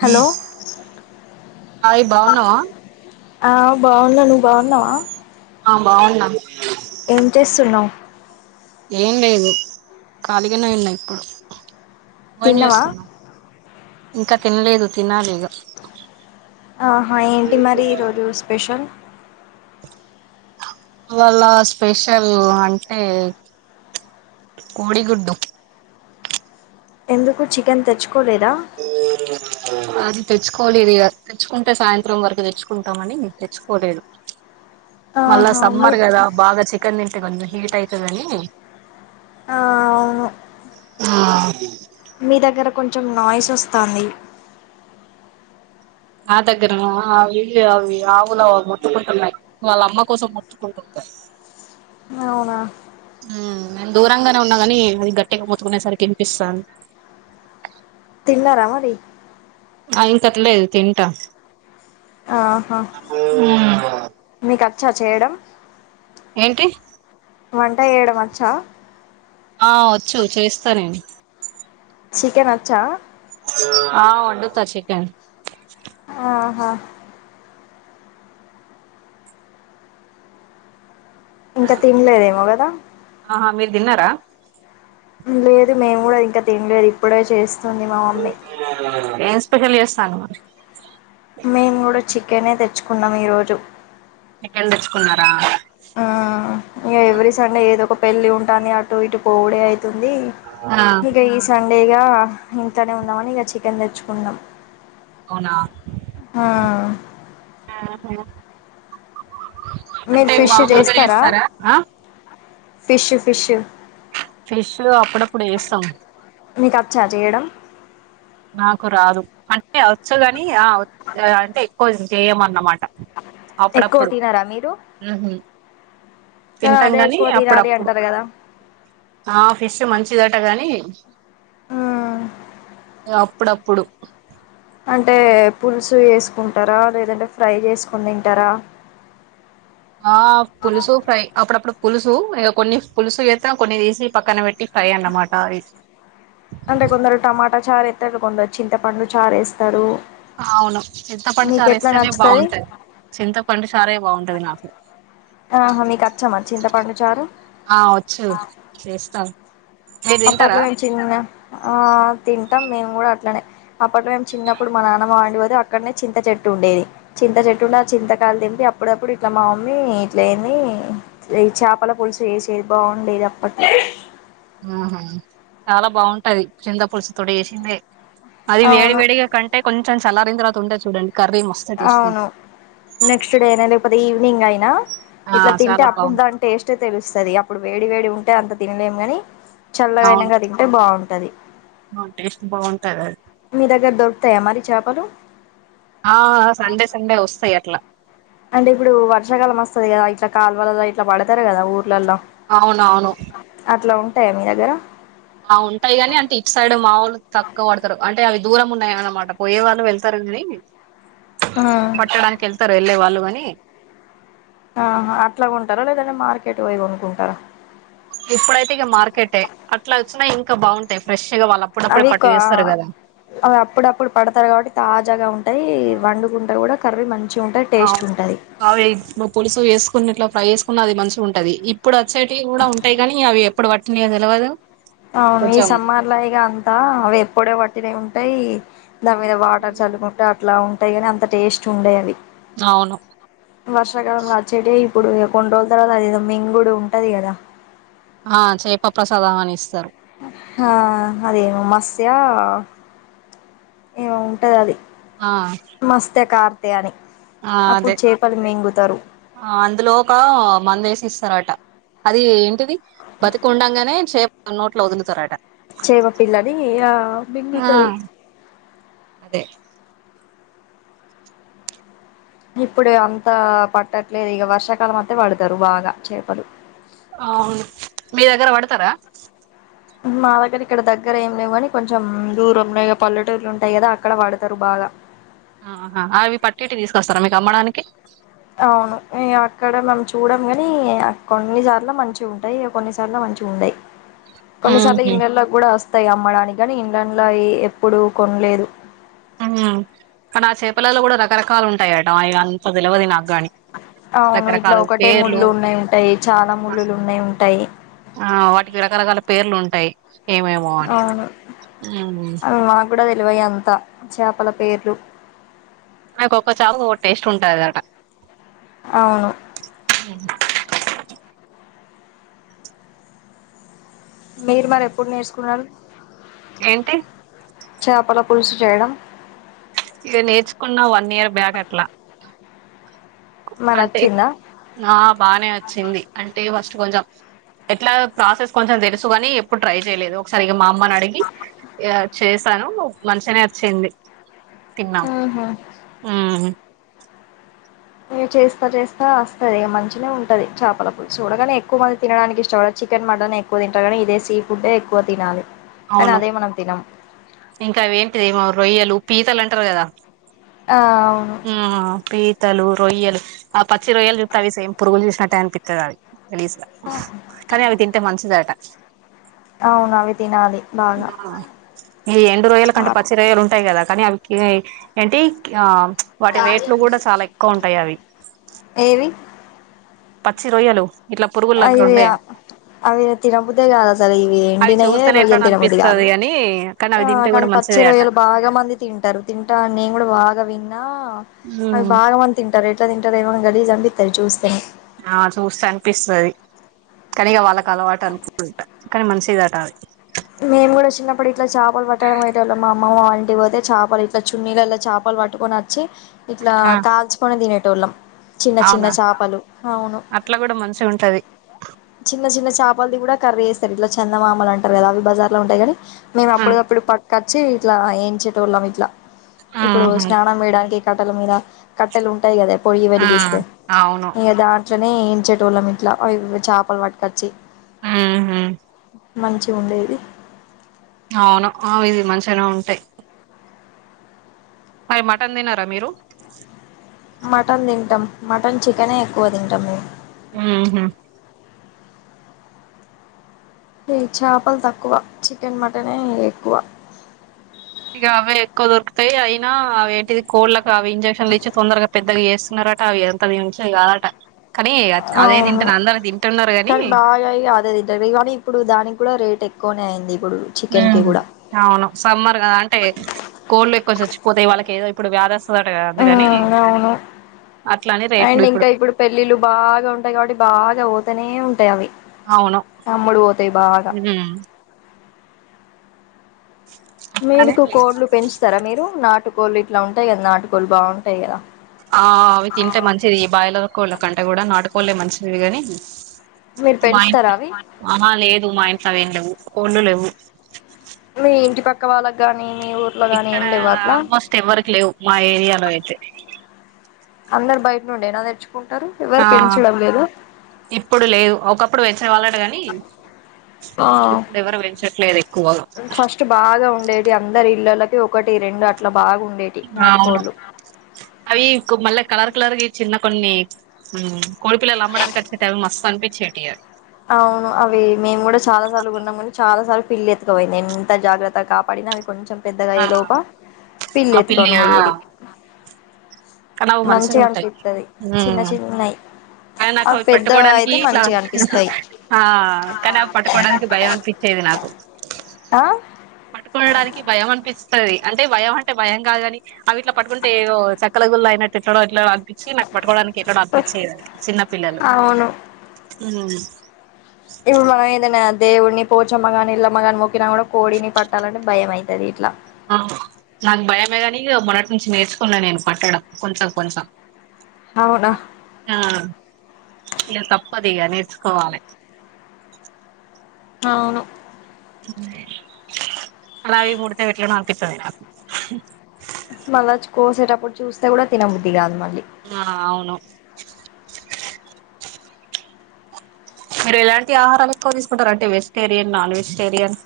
Hello Hari బావున్నావా ఆ బాగున్నా నువ్వు బాగున్నావా ఆ బాగున్నా ఏం చేస్తున్నావు ఏం లేదు ఖళీగానే ఉన్నా ఇప్పుడు మని తిన్నావా వస్తున్నా ఇంకా తినలేదు తినాలిక ఆహా ఏంటి మరి ఈరోజు స్పెషల్ ఇవాళ స్పెషల్ అంటే కోడిగుడ్డు ఎందుకు చికెన్ తెచ్చుకో కోలేద అది తెచ్చుకోలేదు ఇక తెచ్చుకుంటే సాయంత్రం వరకు తెచ్చుకుంటామని మేం తెచ్చుకోలేదు మళ్ళా ఆహా మీ సమ్మర్ కదా బాగా చికెన్ నిం హీట్ అయితదని ఆ అవును అ మీ దగ్గర కొంచెం నాయిస్ వస్తుంది నా దగ్గర అ అవి ఆవులు మొత్తుకుంటున్నాయి వాళ్ళ అమ్మ కోసం మొత్తుకుంటుంది అవునా నేను దూరంగానే ఉన్నాగాని అది గట్టిగా మోతుకునేసరికి వినిపిస్తాంది తిన్నారమరి ఆ ఇంకట్లేదు తింటా ఆహా ఉమ్ మీకు వచ్చా చేయడం ఏంటి వంట చేయడం వచ్చా ఆ వచ్చు చేస్తా నేను చికెన్ వచ్చా ఆ వండుతా చికెన్ ఆహా ఇంకా తినలేదేమో కదా ఆ మీరు తిన్నారా లేదు మేము కూడా ఇంకా తినలేదు ఇప్పుడే చేస్ స్తుంది మా మమ్మీ ఏమ్ స్పెషల్ చేస్తానవ్ మేమ్ కూడా చి చికేనే తెచ్చుకున్నాం ఈరోజు చికెన్ తెచ్చుకున్నారా ఆ ఇగ ఎవ్రీ సండే ఏదో ఒక పెళ్ళి ఉంటాంది అటు ఇటు పోవుడే అయి ఉంది ఆ ఇక ఈ సం సండేగా ఇంట్లనే ఉందాం అని ఇగ చికెన్ తెచ్చుకుందాం అవునా ఆహా మీరు అంటే ఫిష్ మామూలుగా చేస్తారా ఫిష్ ఫిష్ ఫిష్ అప్పుడప్పుడు చేస్తాం మీకు వచ్చా చేయడం నాకు రాదు అంటే వచ్చు కాని ఆ అంటే ఎక్కువ చేయ అన్నమాట ఎక్కువ తినరా మీరు ఉహు కానీ తింటాం అదే కాని ఎక్కువ తినాలి అప్పుడప్పుడు అంటారు కదా ఆ ఫిష్ మంచిదట గానీ మ్మ్ అప్పుడప్పుడు అంటే పులుసు వేసుకుంటారా లేదంటే ఫ్రై చేసుకుని తింటారా ఆ పులిసు ఫ్రై అప్పుడప్పుడు పులుసు ఇ కొన్ని పులుసు వేస్తా కొన్ని తీసి పక్కన పెట్టి ఫ్రై అన్నమాట అంటే కొందరు టమాటా చారేస్తారు కొందరు చింతపండు చారు వేస్తారు అవును చింతపండు మీకు చారు ఎట్లా ఎస్తేనే నచ్చుతది బాగుంటాది చింతపండు చారే బాగుంటాంది పదినాకు ఆహా మీకు వచ్చామ చింత పండు చారు ఆ వచ్చు చేస్తా అప్పు ఆట్లా వెంచిది న్ గా ఆ తింటాం మేము కూడా అట్లనే అప్పట్ మేము చిన్నప్పుడు మా నాన్న మాండి పోది అక్కడనే చింత చెట్టు ఉండేది చింత చెట్టు ఉండే ఆ చింతకాలు తింటి అప్పుడప్పుడు ఇట్లా మా మమ్మీ ఇట్ల ఏంది ఈ చేపల పులుసు వేసేది బాగుండేది అప్పట్లో ఆహ చాలా బాగుంటది చింద పులుసు తోడు చేసిండే అది వేడి అవును వేడిగా కంటే కొంచ చ లా తరువాత ఉంట చూడండి కర్రీ మస్తు టేస్ట్ అవును ఉంటది నెక్స్ట్ డే నా లేకపోతే ఈవనింగ్ అయిం ఆ ఇట్లా తింటే చాలా అప్పుడు బాగుంటది దాని టేస్టే తెలుస్తుది అప్పుడు వేడి వేడి ఉ టే అంత తినలేం కానీ చల్లగా అవును అయినాక తింటే బాగుం టది టేస్ట్ బాగుంటది అది మీ దగ్గర దొరుకుతాయా మరి చేపలు ఆ సండే సండే వస్తాయి అట్లా అంటే ఇప్పుడు వర్షాకాలం వస్తుది కదా ఇట్లా కాలువల ఇట్లా పడతారు కదా ఊరు ర్లలో అవునవును అట్లా టాయా మీ దగ్గర ఆ ఉంటాయి గాని అంటే ఇటు సైడ్ మాముూలు తక్కువ పడతారు అంటే అవి దూరం ఉన్నాయ అనమాట పోయే వాళ్ళు వెళ్తారు కానీ ఆ పట్టడానికిళ్తారు వెళ్ళే వాళ్ళు మని ఆ అట్లా కొంటారా లేదంటే మార్కెట్ పోయి కొనుకుంటారా ఇప్పుడైతే ఇగ మార్కెటే అట్లా వచ్చిన ఇం కా బాగుంటాయి ఫ్రెష్ గా వాళ్ళు అప్పుడప్పుడే అవి కా పట్టి చేస్తారు కదా అవి అప్పుడప్పుడు పడతారు కాబట్టి తాజాగా ఉంటాయి వండుకుంట కూడా కర్రి మం ఆవు అవే పులుసు వేసుకునీ గిట్లా ప్రై ఎస్ ఉన్నది మంచిగా ఉంటది ఇప్పు డ చెటివి కూడా ఉంటాయి కాని అవి ఎప్పుడు వట్టింది నే తెలవదు అవును ఈ కొంచెం సమ్మార్ల ఇగ అంతా వేప్పొడే వట్ ినే ఉంటాయి దాని మీద వాటర్ చల్లుకుంటే అట్లా టాయి కానీ అంత టేస్ట్ ఉండే యి అవి అవును వర్షాకాలంలా అచ్చేటే ఇప్పుడు ఇయ్ కొన్ని రోజుల తర్వాత అదిదో మింగుడు ఉంటది గదా ఆ చేప ప్రసాదం అని ఇస్తారు ఆ అదేమో మస్య ఏమో ఉంటది అది ఆ మస్తే కత్ త్యానీ ఆ అదే అందులో ఒక మందేసిస్తారట అది ఏంటిది బతుకుడాంగానే చేప్ ఆ నోట్లో వదులుతరటా చేప పిల్లని యా మింగుతారు అదే ఇప్పుడే అంత పట్టట్లేదు ఇగ వర్షాకాలం అంతే పడతారు బాగా చేపలు అవును మా దగ్గర ఇక్కడ దగ్గర ఏం లేవు కానీ కొంచెం దూరంలే ఇగ పల్లెటూర్లు ఉంటాయి గదా అక్కడ పడతరు బాగా ఆహా అవి పట్టిటు తీసుకొస్తారా మీకు అమ్మడానికి అవును, ఇంగ్ అక్కడ మనం చూడం గని. కొన్నిసార్లు మంచి ఉంటాయి, కొన్నిసార్లు మంచి ఉండయి కొన్నిసార్లు ఉహు ఇంగలో గుడా అస్ స్తాయి అమ్మడానికి గని ఇండ్లండ్లా అయి ఎప్పుడు కొన్లేదు కడ చేపలలో కూడా రకరకాలు ఉంటాయట. అయి అంత తెలవది నాకు గాని అవును ఇట్లా రకరకాల ఒకటే పేర్లు ముళ్ళు ఉన్నాయి ఉంటాయి. చాలా ముళ్ళులు ఉన్నాయి ఉంటాయి. ఆ వాటికి రకరకాల పేర్లు ఉంటాయి ఏమేమో అని అవును అవి మాగూడా తెలువయి అంత్ త్త చపల పేర్లు నాయ్కొక్క చాప ఓ టేస్ట్ ఉంటదిట అవును మీరు మరి ఎప్పుడు నేర్సుకున్నారు ఏంటి చాపల పులుసు చేయడం ఇగ నేర్చుకున్నా వన్ ఇయర్ బ్యాక్ అట్లా మరి అంటేక్ వచ్చిందా ఆ బానే వచ్చింది. అంటే ఫస్ట్ కొంజం ఎట్లాగా ప్రాసెస్ కొంచెం తెలుసుగాని ప్ ప్పుడ్ ట్రై జేలేదు ఒకసారి ఇగ మా మ్మనడిగి యా చేస్ తను మంచిగనే అచ్చింది తిన్నాం ఉహు మ్ చేస్తా జేస్తా అస్తది మంచిగానే ఉంటది. చాపల పులుసు కూడా గాని. ఎక్కువ మంది తినడానికి ఇష్టం పడడ్ చికెన్, మటన్ ఎక్కువ తింటారు గని. ఇదే సీ ఫుడ్డే ఎక్కువ తినాలే అనా అవును అదే మనం తినం ఇంకా అవి ఏంటిది ఏమో రొయ్యలు పీతలు అంటారు కదా ఆ అవును తలు రొయ్యలు ఆ పచ్చి రొయ్యలు చూస్తే అవి సేమ్ పురుగులు చూసినట్టే అనిపిస్తది అవి తెలీస్ కానీ అవి తింటే మంచిదట అవును అవి తినాలి బాగా ఆ ఈ ఎండు రోయ్యల చా కంటే పచ్చి రోయ్యలుంటయి కదా కానీ అవి కిని ఏంటీ వాటి వేట్లు కూడా చాలా ఎక్కువ ఉంటాయి అవి ఏవి పచ్చి రోయ్యలు అవి అవి తినబుద్దే కాదు అసలు ఇవి అవి ఎండినయే చూస్తేనే రొయ్యలు ఎట్లానో తినబుద్ది కాదు అనిపిస్తది అని కానీ అవి ఆ తింటే కానీ కూడా పచ్చి మంచిదే అట రొయ్యలు బాగా మంది తింటారు తింటా నేను కూడా బాగా విన్నా అవి బాగా మంది తింటార్ ఎట్ట తింటరో ఎమోగాని గలీస్ అనిపిస్తది చూస్తేనే ఆ చూస్తే అనిపిస్తది కానీ ఇగ వాళ్ళకి అలవాటు అనుకుటుంట కానీ మనిషి దాటాలి మేము కూడా చిన్నప్పుడు ఇట్లా చాపలు పట్టడాన్కి పోయెటోళ్ళం మా అమ్మమ్మ వాళ్ళింటికి పోతే చాపలు ఇట్లా చున్నీలల్లా చాపలు పట్టుకొని వచ్చి ఇట్లా ఆ కాల్చుకుని తినేట్ ట్టోలం అవునా అట్లా కూడా మంచి ఉంటది చిన్న చిన్న చాపలది కూడా కర్రీ చేస్తారు ఇట్లా చందమామలు అంటారు కదా అవి బజార్ లో ఉంటాయి కాని మేము అప్పుటికప్పుడు పక్కా చ్చి ఇట్లా ఏంచెటోళ్ళం ఇట్లా ఇప్పుడు ఆహా స్నానం వేయడానికి కట్టల మీద కట్టెలు ఉంటాయి కదా ఎప్ పొయ్యి ఆ వెలిగిస్తే అవును ఏంచేటోళ్ళం ఇట్లా చప్ పల్ పట్కొచ్చి ఊహూ మంచి ఉండేది అవును ఆ ఇది మను చాలా ఉంటాయి మరి మటన్ తినరా మీరు మటన్ తింటాం మటన్ చికెనే ఎక్కువ తింటాం మేము ఆహా చాపలు తక్కువ చికెన్ మటన్ ఏ ఎక్కువ ఇక అవే ఎక్కువ దొరుకుతాయి అయినా అవి ఏంటిది కోళ్కి అవి ఇంజెక్షన్లు ఇచ్చి తొందరగా పెద్దగా చేస్తున్నారట అవి ఎంతదించిది కాదట కానీ అదే అవును తింటారు అందరు తింటున్నారు గాని కానీ బాగా అదే తింటారు కానీ ఇప్పుడు దానికి కూడా రేట్ ఎ కోనయింది హూ అవును సమ్మర్ కదా అంటే కోళ్లు ఎక్కువ చచ్చిపోతాయి వాళ్ళకి ఏ ఇప్పుడు వారస్ ఉమ్ అవును అట్లానే రేట్లు అండ్ ఇంకా ఇప్పుడు పెళ్ళిళ్ళు బాగా ఉంటాయి కాబట్టి బాగా పోతనే ఉంటాయి అవి అవును అమ్ముడు పోతాయి బాగా ఉమ్ అట్లానే మీరుకు కోడ్లు పెంచుతారా మీరు నాటు కోళ్లు ఇట్లా ఉంటాయి కదా నాటుకోళ్లు బాగుంటాయి కదా ఆ అవి తింటే మంచిది బాయిలర్ కోళ్ళ కంటే కూడా నాటు పోలే మంచిదిగాని మీరు మా ఇం పెంచుతారా అవి ఆ లేదు మా ఇంట్ల అవి లేవు కోళ్ళు లేవు మీ ఇంటి పక్క వాళ్ళ గానీ ఇక్కడ ఆల్మోస్ట్ ఎవ్వరికి లేవు మా ఏరియాలో అయితే అందరు బయట నుండే నా తెచ్ కుంటారు ఎవరు ఆ పెంచడం లేదు ఇప్పుడు లేదు ఒకప్పుడు పెచ్ వాళ్ళట కాని ఇప్పుడు ఎవరు పెంచట్లేదు ఎక్కువగా ఫస్ట్ బాగా ఉండేటి అందరి ఇళ్లలకి ఒకటి రెండు అట్లా బాగా ఉండేటి అవును నాటుకోళ్లు అవి మళ్ళా కలర్ కలర్ చిన్న కొన్ని కోడి పిల్లలు అమ్మడానికి వచ్చేట అవి మస్తు అనిపించేటియ అవును అవి మేము కూడా చాలా సార్లు కొన్నాం కానీ చాలా సార్లు పిల్లి ఎత్తుకపోయింది ఎంత జాగ్రత్తగా కాపాడినా అవి కొంచెం పెద్దగా ఆ ఏ లో ప పిల్లి ఆ ఎత్తికొని ఆ వోయేది కానీ అవి మంచిగా మంచి ఉంటాయి అనిపిత్తది చిన్న ఉమ్ చిన్నయి కానీ నాకు ఆ అవి పెద్ద పట్టుకోవడానికి అయితే ఇట్లా మంచి అనిపిస్తాయి ఆ కానీ అవి పట్టుకోవడానికి భయం అనిపించేది నాకు ఆ పట్టుకోనడానికి భయం అనిపి స్తది అంటే భయం అంటే భయం కాదుగాని అవి ఇట్లా పడుకుంటే ఏదో చ కలగుల్ల అయినట్లా ఇట్ల నో ఎట్ల నో ప్పించి నాకు పట్టుకోవడానికి ఎట్ల నో అనిపించేది చిన్న పిల్లలు నో నో ఇవ మ నైననాన్ దేవుడిని పోచమ్మ గానీ ఎల్లమ్మ కానీ మొక్కినా కూడా కోడిని పట్టాలంటే భయం అయితది ఇట్లా నాకు భయమే కానీ మొన్నటి నుంచి నేర్చుకున్నా నేను పట్టడం కొంచెం కొంచెం అవునా ఆ ఇ తప్పు పదిగా నేర్చుకోవాలి అవును కళవి మూడతే ఎట్లనో అనిపిస్తది మళ్ళ కోసేటప్పుడు చూస్తే కూడా తినబుద్ది కాదు మళ్ళీ ఆ అవును మీరు ఎలాంటి ఆహారాలు ఎక్కువ తీసుకుంటారు అంటే వెజిటేరియన్ నాన్ వెజిటేరియన్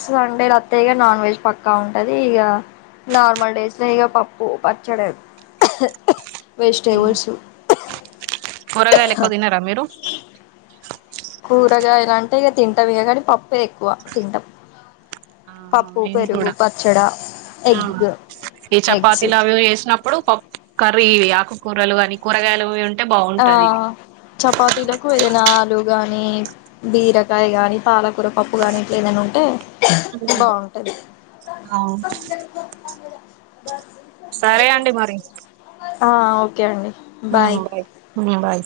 సండే రత్త ఇక నాన్ వెజ్ పక్కా ఉంటుంది ఇక నార్మల్ డేస్లో ఇక పప్పు పచ్చడి వెజిటేబుల్సు కూరగాయలు ఎక్కువ తినరా మీరు కూరగాయల అంటే ఇక తింటాం ఇక కానీ పప్పుే ఎక్కువ తింటాం ఆహ పప్పు మేం పెరుగు కూడా పచ్చడా ఎగ్ ఈ ఎగ్స్ చపాతీలు అవి వేసినప్పుడు పప్ కర్రీ ఆకు కూరలు అని కూరగాయలు ఆ బాగుంటది ఇవి చపాతిలకు ఏదనా గాని [unintelligible] బీరకాయ నీ పాల కూర పప్పు కానీ ఇంట్లో ఏదైనా ఉంటే బాగుంటుంది అవును సరే అండి మరి ఆ ఓకే అండి హ్మ్ బాయ్ హ్మ్మ బాయ్